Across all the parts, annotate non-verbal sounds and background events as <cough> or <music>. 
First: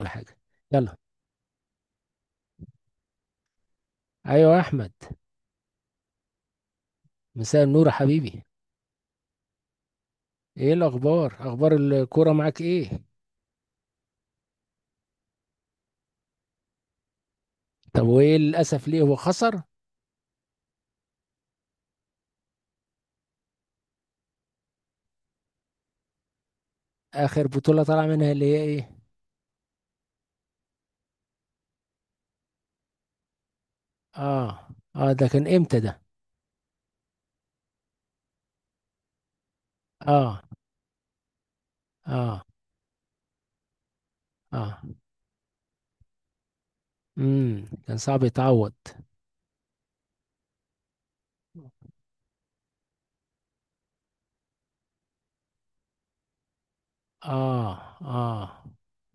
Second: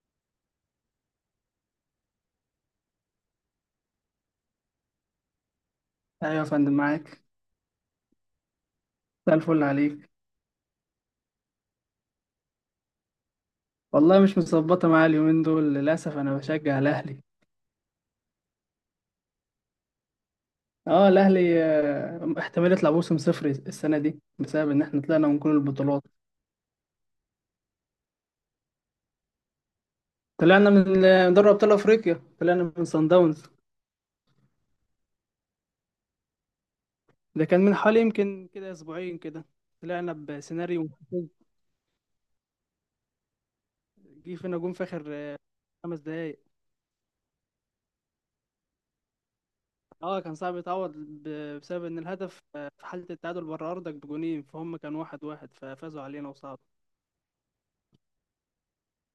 ولا حاجة. يلا. ايوه يا احمد. ايوه يا فندم، معاك. مساء النور يا حبيبي. مساء الفل عليك. ايه الاخبار، اخبار الكوره معاك ايه؟ والله مش متظبطه معايا اليومين دول للاسف، انا بشجع الاهلي. طب وايه للاسف، ليه هو خسر؟ اه الاهلي، احتمال يطلع موسم صفري السنه دي بسبب ان احنا طلعنا من كل البطولات. اخر بطولة طلع منها اللي هي ايه؟ طلعنا من دوري ابطال افريقيا، طلعنا من صن داونز. اه. اه ده كان امتى ده؟ ده كان من حوالي يمكن كده اسبوعين كده. طلعنا اه. بسيناريو محفز. اه. جه فينا جون اه. في اخر خمس دقايق. كان صعب يتعوض. اه كان صعب يتعوض بسبب ان الهدف في حاله التعادل بره ارضك بجونين، فهم كان واحد واحد، ففازوا علينا وصعد. اه. اه.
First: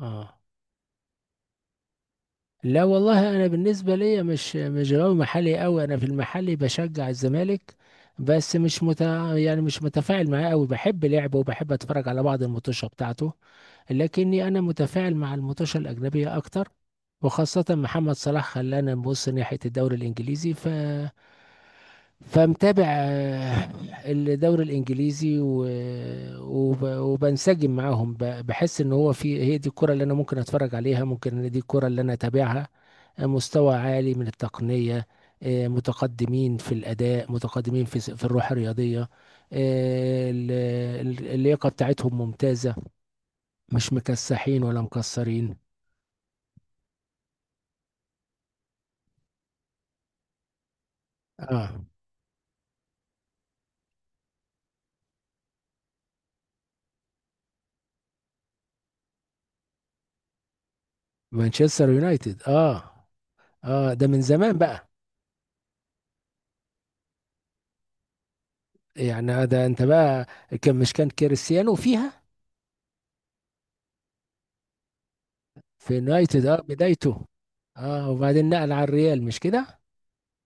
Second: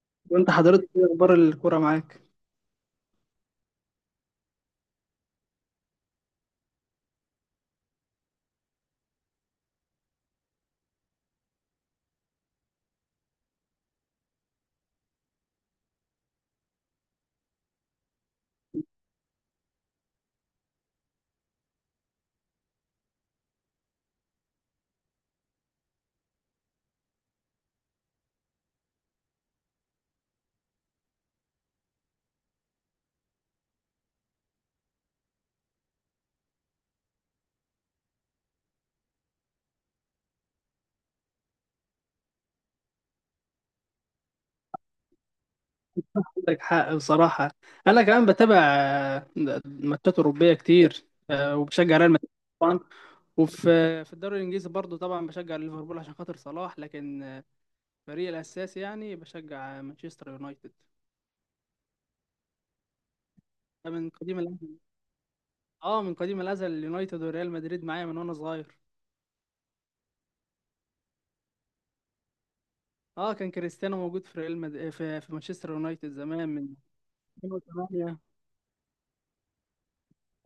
اه. وانت حضرتك ايه اخبار الكوره معاك؟ لا والله انا بالنسبة ليا مش غاوي محلي قوي، انا في المحلي بشجع الزمالك. بس مش مت... يعني مش متفاعل معاه قوي، بحب لعبه وبحب اتفرج على بعض الماتشات بتاعته. لكني أنا متفاعل مع المطوشة الأجنبية أكتر. وخاصة محمد صلاح خلانا نبص ناحية الدوري الإنجليزي، فمتابع الدوري الانجليزي وبنسجم معاهم، بحس ان هو هي دي الكرة اللي انا ممكن اتفرج عليها، ممكن إن دي الكرة اللي انا اتابعها. مستوى عالي من التقنية. متقدمين في الاداء، متقدمين في في الروح الرياضية. آه، ال- اللياقة بتاعتهم ممتازة. مش مكسحين ولا مكسرين. عندك حق بصراحه. انا كمان بتابع ماتشات اوروبيه كتير، اه. وبشجع ريال مدريد طبعا. وفي في الدوري الانجليزي برضو طبعا بشجع ليفربول عشان خاطر صلاح، لكن فريقي الاساسي يعني بشجع مانشستر يونايتد. مانشستر يونايتد. اه. ده اه ده من من قديم زمان الازل. بقى. اه، من قديم الازل، اليونايتد وريال مدريد معايا من وانا صغير. يعني ده انت بقى. كان مش كان كريستيانو فيها؟ اه، كان كريستيانو موجود في في مانشستر في يونايتد يونايتد، زمان اه من بدايته. اه 2008. وبعدين نقل على الريال، مش كده؟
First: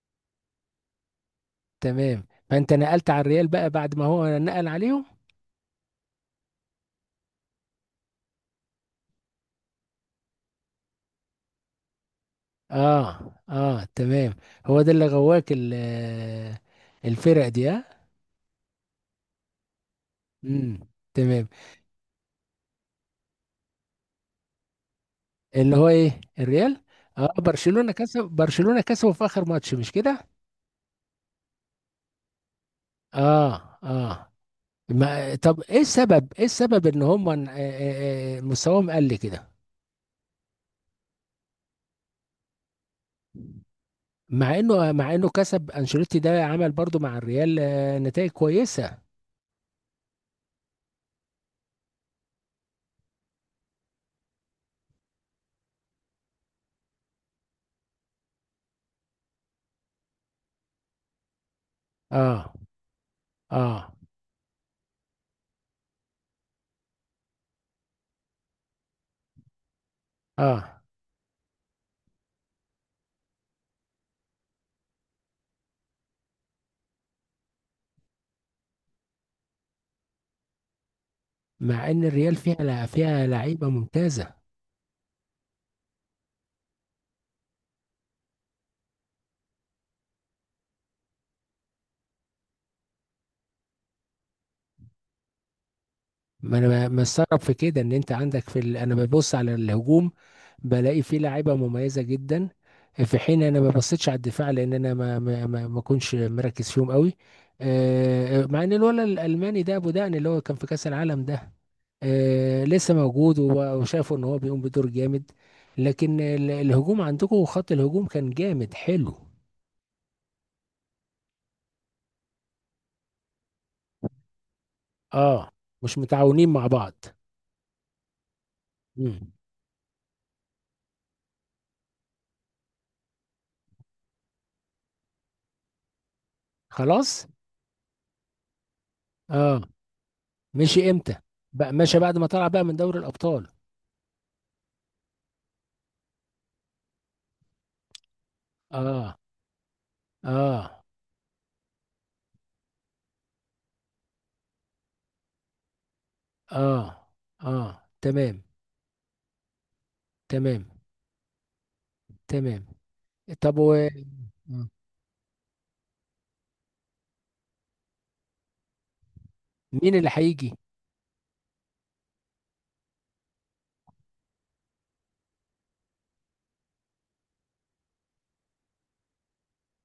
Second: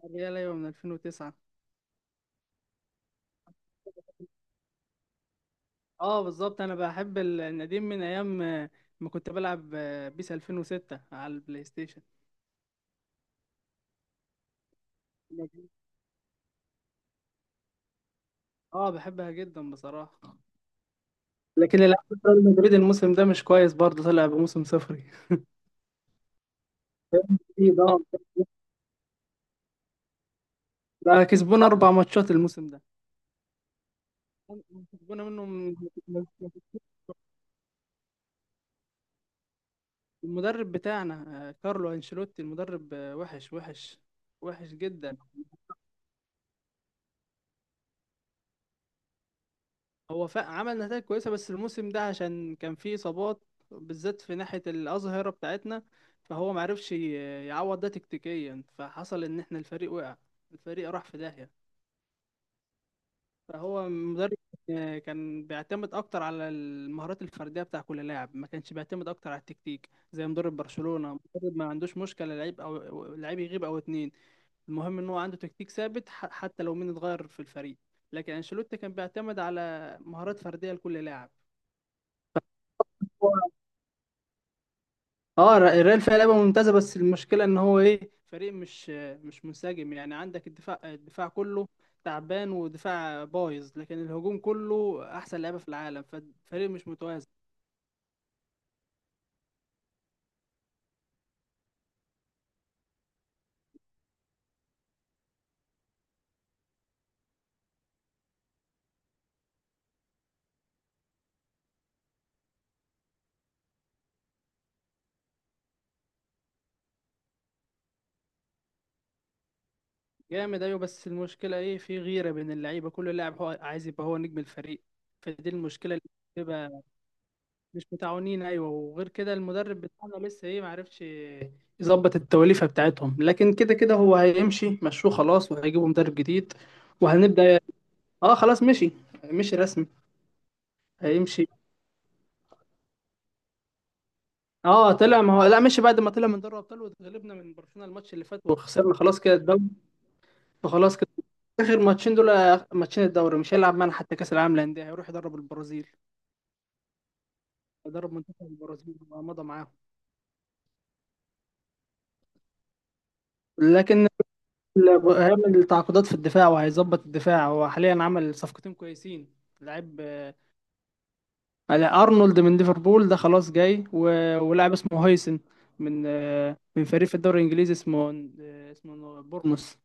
الريال ايوه من 2009. تمام، فانت نقلت على الريال بقى بعد ما هو نقل عليهم. اه بالظبط، انا بحب النديم من ايام ما كنت بلعب بيس 2006 على البلاي ستيشن. اه. اه تمام. هو ده اللي غواك الفرق دي؟ اه. اه بحبها جدا بصراحه. امم. تمام. لكن الالعاب ريال مدريد الموسم ده مش كويس، برضه طلع بموسم صفري. اللي هو ايه الريال؟ اه ده برشلونة كسبوا في اخر ماتش، مش كده؟ ده <laughs> كسبونا اربع ماتشات الموسم ده. اه. اه. كسبونا ما طب منهم. ايه السبب ان هم مستواهم قل كده؟ المدرب بتاعنا، كارلو انشيلوتي، المدرب وحش، وحش، مع وحش انه مع جدا. انه كسب انشيلوتي ده عمل برضو مع الريال نتائج كويسة. عمل نتائج كويسة، بس الموسم ده عشان كان فيه إصابات، بالذات في ناحية الأظهرة بتاعتنا، فهو معرفش يعوض ده تكتيكيا، فحصل إن إحنا الفريق وقع، الفريق راح في داهية. اه. فهو اه. مدرب كان بيعتمد أكتر على المهارات الفردية بتاع كل لاعب، ما كانش بيعتمد أكتر على التكتيك زي مدرب اه. برشلونة. مدرب ما عندوش مشكلة لعيب أو لعيب يغيب أو اتنين، المهم ان هو عنده تكتيك ثابت، حتى لو مين اتغير في الفريق. لكن انشيلوتي كان بيعتمد على مهارات فرديه لكل لاعب. مع ان الريال فيها هو- لعيبة ممتازة. اه الريال فيها لعبه ممتازه، بس المشكله ان هو ايه، فريق مش منسجم، يعني عندك الدفاع كله تعبان ودفاع بايظ، لكن الهجوم كله احسن لعيبه في العالم، ما فالفريق انا مش متوازن. مستغرب في كده ان انت عندك في انا ببص على الهجوم، بلاقي فيه لعيبه مميزه جدا، في حين انا ما بصيتش على الدفاع لان انا ما كنتش مركز فيهم قوي. مع ان الولد الالماني ده ابو دقن اللي هو كان في كاس العالم ده لسه موجود، وشافوا ان هو بيقوم بدور جامد. لكن الهجوم عندكم خط الهجوم كان جامد حلو. جامد، ايوه، بس المشكله ايه، في غيره بين اللعيبه، كل لاعب هو عايز يبقى هو نجم الفريق. فدي اه. المشكله مش اللي متعاونين مع بتبقى. بعض. مش متعاونين، ايوه، وغير مم. كده المدرب بتاعنا لسه ايه، معرفش يظبط التوليفه بتاعتهم، لكن كده كده هو هيمشي مشوه خلاص، وهيجيبوا مدرب جديد خلاص. وهنبدا. اه خلاص مشي، مشي اه. رسمي. مشي امتى؟ هيمشي. بقى مشى بعد ما طلع بقى من دوري الابطال؟ اه طلع، ما هو لا، مشي بعد ما طلع من دوري الابطال، واتغلبنا من برشلونه الماتش اللي فات، وخسرنا اه. خلاص كده الدوري. اه. فخلاص كده. اخر ماتشين دول، ماتشين الدوري مش هيلعب معانا، حتى كاس العالم للانديه هيروح يدرب البرازيل. اه. اه هيدرب تمام. منتخب البرازيل ومضى معاهم. تمام. تمام طب و... لكن آه. هيعمل تعاقدات في الدفاع، وهيظبط الدفاع، هو حاليا عمل صفقتين كويسين. مين لعيب اللي هيجي؟ على ارنولد من ليفربول، ده خلاص جاي، ولاعب اسمه هيسن من من فريق في الدوري الانجليزي اسمه بورنموث.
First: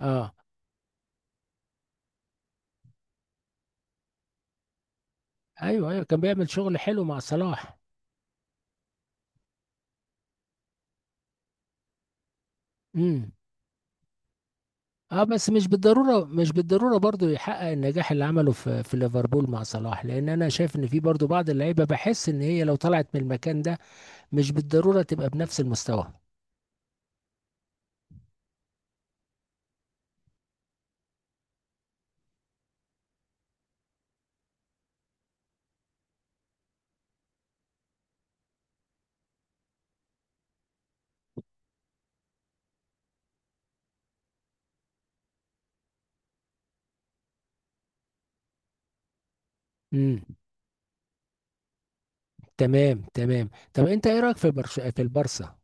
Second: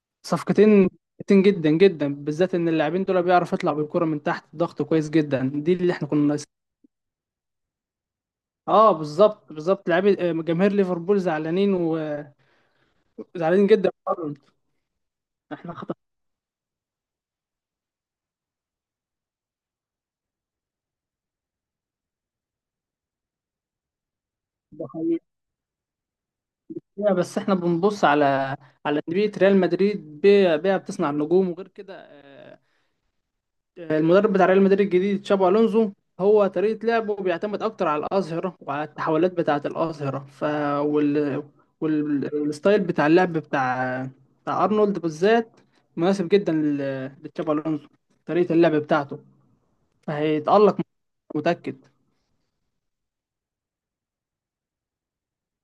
اه. صفقتين كويسين جدا جدا، بالذات ان اللاعبين دول بيعرف يطلع بالكرة من تحت الضغط كويس جدا، دي ايوه، اللي ايوه، احنا كان كنا بيعمل ناقصين. شغل حلو مع صلاح. اه بالظبط، بالظبط، لاعبي جماهير ليفربول زعلانين، امم. وزعلانين جدا من أرنولد. اه بس مش احنا خطأ، بالضروره، مش بالضروره برضو يحقق النجاح اللي عمله في ليفربول مع صلاح، لان انا شايف ان في برضو بعض اللعيبه بحس ان هي لو طلعت من المكان ده مش ده بالضروره حقيقي. تبقى بنفس المستوى. بس احنا بنبص على انديه ريال مدريد، بيها بتصنع النجوم. وغير كده، آه، المدرب بتاع ريال مدريد الجديد تشابي الونزو، هو طريقه لعبه بيعتمد اكتر على الاظهره وعلى التحولات بتاعه الاظهره، ف وال... والستايل بتاع اللعب بتاع ارنولد بالذات مناسب جدا لتشابي الونزو، طريقه اللعب بتاعته. امم. فهيتالق، متاكد. تمام. تمام طب انت ايه رايك في في البارسا؟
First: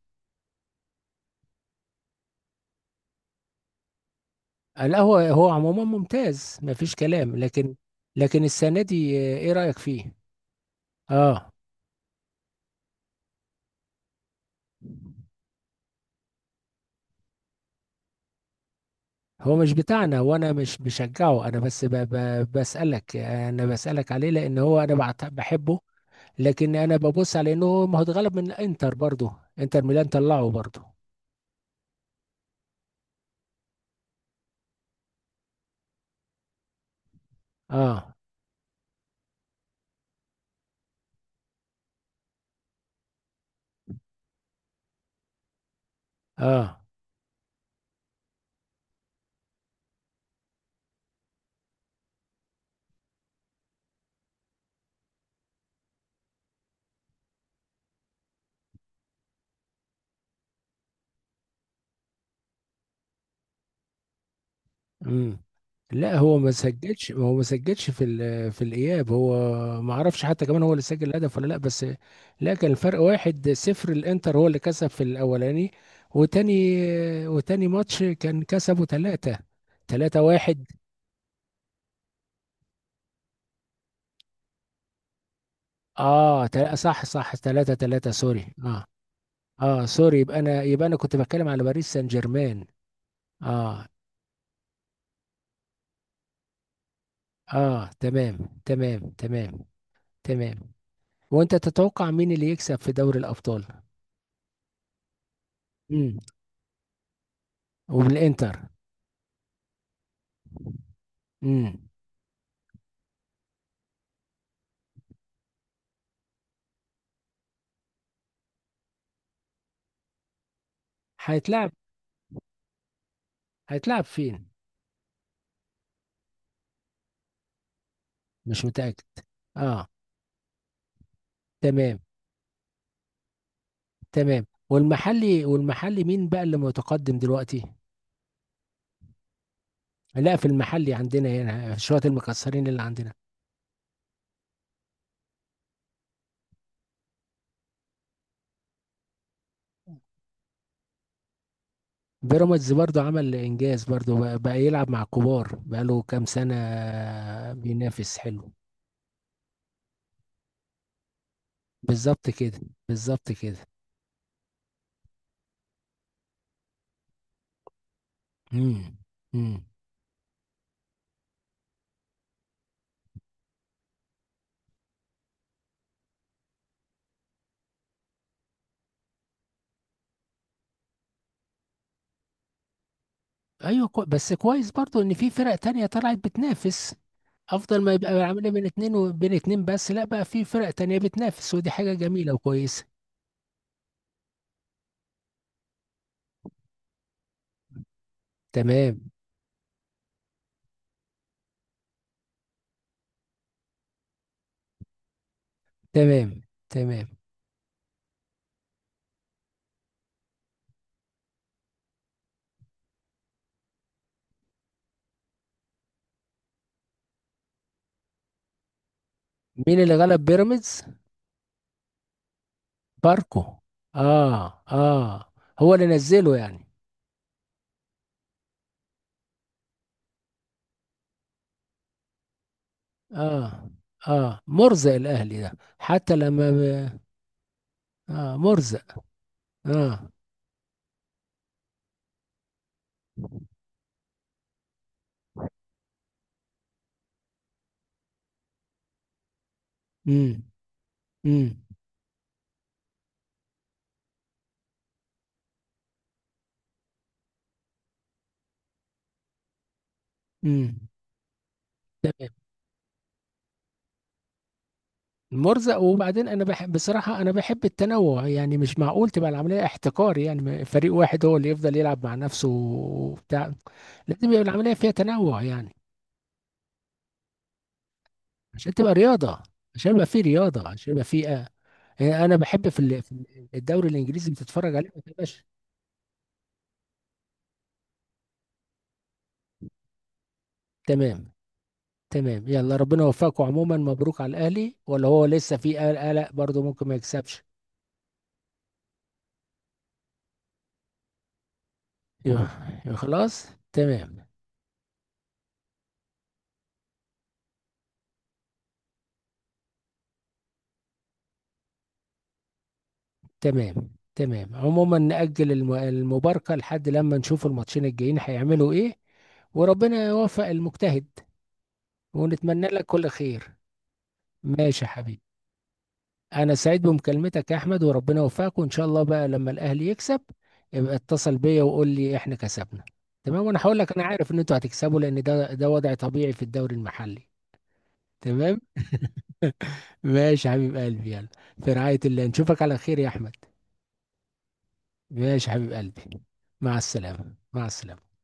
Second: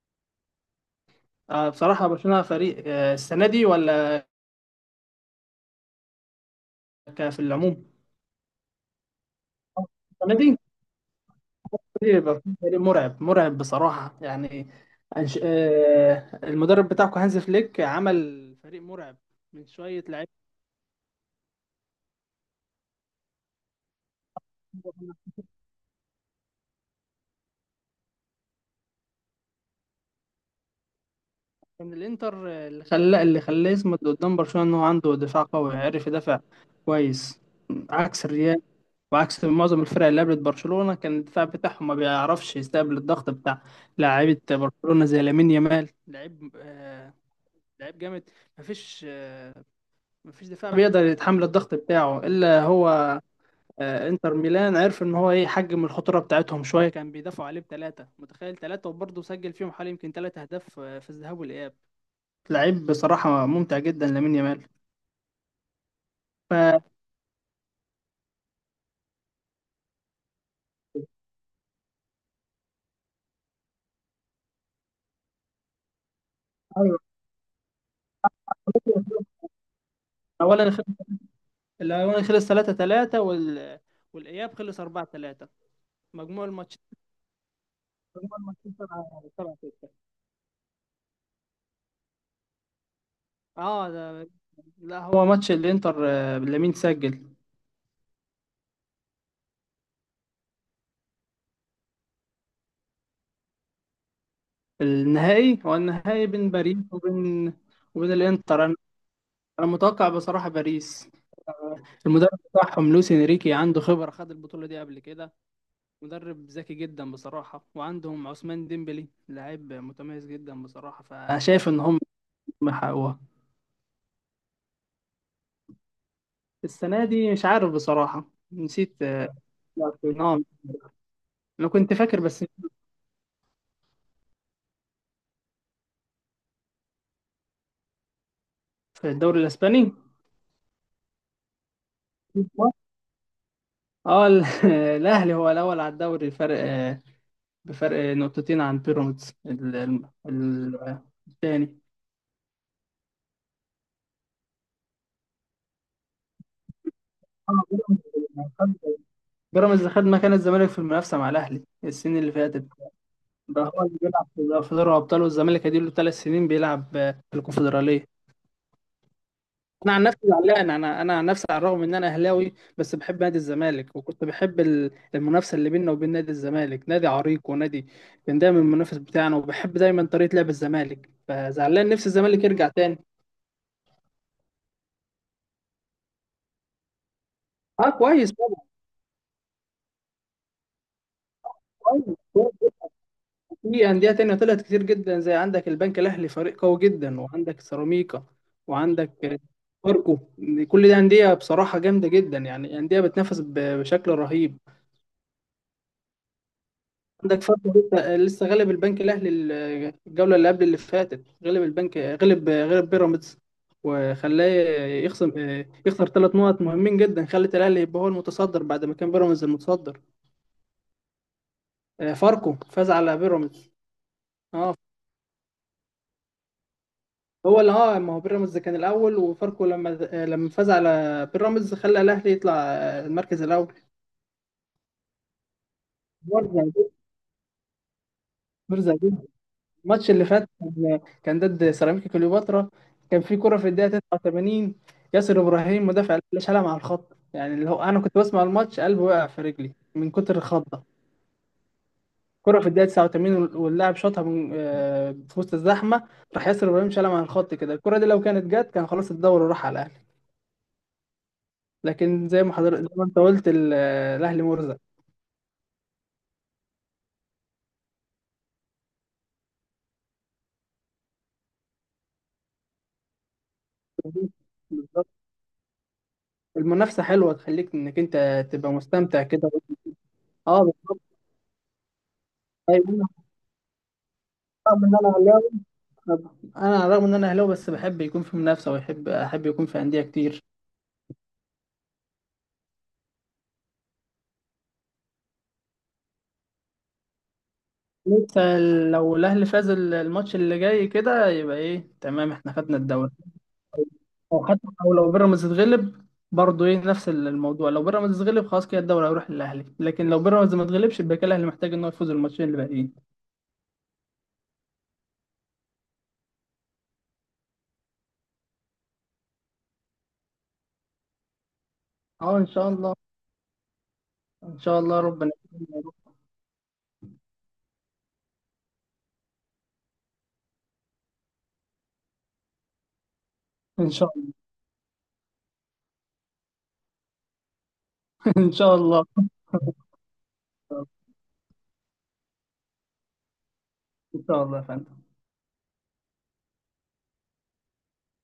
بصراحه برشلونه فريق، السنه دي ولا لا هو عموما ممتاز مفيش كلام، في العموم؟ لكن السنة دي ايه رأيك فيه؟ السنه دي اه. فريق مرعب، مرعب بصراحة يعني. أنش... آه، المدرب بتاعكم هانز فليك عمل فريق مرعب هو من مش شوية بتاعنا، لعيبة. وانا مش بشجعه، انا بس ب ب بسألك، انا بسألك عليه لان هو انا بحبه. لكن انا ببص على انه ما هو اتغلب من انتر برضه، انتر ميلان طلعه برضه. من الإنتر، اللي خلاه يصمد قدام برشلونة، إن هو عنده دفاع قوي، عرف يدافع كويس، اه. عكس الريال وعكس معظم الفرق اللي قابلت برشلونة، كان الدفاع بتاعهم ما بيعرفش يستقبل الضغط بتاع لاعيبة برشلونة زي لامين يامال، لعيب، اه. لعيب جامد. مفيش آه، مفيش دفاع بيقدر يتحمل الضغط بتاعه إلا هو. انتر ميلان عرف ان هو ايه، يحجم الخطوره بتاعتهم شويه، كان بيدافعوا عليه بثلاثه، متخيل ثلاثه، وبرضه سجل فيهم حوالي يمكن ثلاث اهداف في الذهاب والاياب. لعيب بصراحه ممتع جدا، لامين يامال. امم. لا هو ما ف بس سجلش، هو ما سجلش في في الاياب هو. ما اعرفش حتى كمان هو اللي سجل الهدف ولا لا بس. لا كان الفرق 1-0، الانتر هو اللي كسب في الاولاني. وتاني. أيوة. وتاني ماتش كان كسبه ثلاثة. 3-1. خلص الاول خلص 3 3، والاياب خلص 4 3. مجموع الماتش صح، صح، 3-3، مجموع سوري الماتشين اه. 7، 7 اه 6. سوري، يبقى انا كنت بتكلم على باريس سان جيرمان. اه. اه لا، هو ماتش الانتر، لامين سجل. اه تمام. تمام. تمام. تمام وانت تتوقع مين اللي يكسب في دوري الابطال؟ النهائي، هو النهائي بين باريس وبين الانتر. وبالانتر. انا متوقع بصراحه باريس. امم. المدرب بتاعهم لوis انريكي عنده خبرة، خد البطولة دي قبل كده، مدرب ذكي جدا بصراحة، وعندهم عثمان ديمبلي، لاعب متميز جدا بصراحة، فشايف هيتلعب. ان هم حققوها. هيتلعب فين؟ السنة دي مش عارف بصراحة، مش نسيت متأكد. اه نعم، انا كنت تمام. فاكر بس. تمام والمحلي، والمحلي مين بقى اللي متقدم دلوقتي؟ في الدوري الاسباني. لا في المحلي عندنا هنا شوية المكسرين اللي عندنا. اه <laughs> الاهلي هو الاول على الدوري، الفرق بفرق نقطتين عن بيراميدز الثاني. بيراميدز برضو عمل انجاز برضو، بقى يلعب مع كبار بقى له كام سنة، آه، بينافس بيراميدز حلو. خد بيراميدز خد مكان الزمالك في المنافسة مع الاهلي السنين بالظبط اللي كده. فاتت. بالظبط ده كده. هو اللي بيلعب في دوري الابطال، والزمالك اديله ثلاث سنين بيلعب في الكونفدراليه. امم. امم. انا عن نفسي زعلان، انا عن نفسي، على الرغم ان انا اهلاوي، بس بحب نادي الزمالك، وكنت بحب المنافسه اللي بيننا وبين نادي الزمالك. نادي عريق، ونادي كان دايما المنافس بتاعنا، وبحب دايما طريقه لعب الزمالك، فزعلان نفسي الزمالك يرجع تاني. بس كويس برضو ان في فرق تانية طلعت بتنافس. افضل اه ما يبقى كويس العمليه بين طبعا، اتنين وبين اتنين، بس لا بقى في فرق تانية بتنافس ودي حاجه جميله كويس. وكويسه. في أندية تانية طلعت كتير جدا، زي عندك البنك الأهلي، فريق قوي جدا، وعندك سيراميكا، تمام. وعندك فاركو. كل دي أندية بصراحة جامدة جدا يعني، أندية بتنافس بشكل رهيب. تمام. تمام. عندك فاركو لسه غلب البنك الأهلي الجولة اللي قبل اللي فاتت، غلب البنك، غلب بيراميدز، وخلاه يخصم، يخسر ثلاث نقط مهمين جدا، خلت الأهلي يبقى هو المتصدر، بعد ما كان بيراميدز مين اللي المتصدر. غلب بيراميدز؟ فاركو فاز على باركو. بيراميدز. اه. اه، اه. هو اللي نزله يعني؟ هو اللي اه، ما هو بيراميدز كان الاول، وفاركو لما فاز على بيراميدز خلى الاهلي يطلع المركز اه. الاول. اه مرزق الاهلي ده. حتى لما مرزق، آه مرزق مرزق. جدا. اه. الماتش اللي فات كان ضد سيراميكا كليوباترا، كان في كرة في الدقيقة 89، ياسر ابراهيم مدافع الاهلي شالها مع الخط، يعني اللي هو انا كنت بسمع الماتش، قلبي وقع في رجلي من كتر امم. الخضة. امم. كرة في الدقيقة 89، واللاعب شاطها من في وسط الزحمة، راح ياسر ابراهيم شالها مع الخط كده، الكرة دي لو كانت جت كان خلاص الدوري راح على الاهلي. امم. لكن زي ما حضرتك، زي ما انت قلت الاهلي مرزق. مرزق. وبعدين انا بحب بصراحه، انا بحب التنوع يعني، مش معقول تبقى العمليه احتكار، يعني فريق واحد هو اللي يفضل يلعب مع نفسه وبتاع. لازم يبقى العمليه فيها بالظبط، تنوع يعني. المنافسه حلوه، تخليك انك انت تبقى عشان تبقى مستمتع رياضه. كده. عشان يبقى في اه رياضه عشان بالظبط. يبقى في يعني انا بحب في ايوه، انا الدوري الانجليزي بتتفرج رغم عليه ان ما انا تبقاش. اهلاوي، بس بحب يكون في منافسه، ويحب احب يكون في انديه كتير. تمام. تمام يلا ربنا يوفقكم، عموما مبروك على الاهلي، ولا هو لسه في قلق برضه ممكن ما يكسبش؟ لسه، لو الاهلي فاز الماتش اللي جاي كده، يبقى ايه، تمام يبقى. احنا خدنا يبقى الدوري، خلاص. تمام. او حتى او لو بيراميدز اتغلب برضه ايه، نفس الموضوع. لو بيراميدز اتغلب خلاص كده الدوري هيروح للاهلي، لكن لو بيراميدز ما اتغلبش يبقى كده الاهلي محتاج ان هو يفوز الماتشين اللي باقيين. تمام. تمام عموما نأجل المباركة لحد لما نشوف الماتشين الجايين هيعملوا ايه. وربنا يوفق المجتهد. اه ان ونتمنى شاء لك الله. كل خير. ان شاء ماشي يا الله حبيبي. ربنا. انا سعيد بمكالمتك يا احمد، وربنا يوفقك، وان شاء الله بقى لما الاهلي يكسب يبقى اتصل بيا وقول لي احنا كسبنا. تمام وانا هقول ان لك، انا شاء عارف الله ان انتوا هتكسبوا لان ده وضع طبيعي في الدوري المحلي. <laughs> ان تمام. شاء الله <laughs> ماشي يا حبيب قلبي يلا. في رعاية الله، نشوفك على خير يا احمد. ان شاء الله يا فندم. ماشي يا حبيب قلبي. مع السلامة، مع السلامة.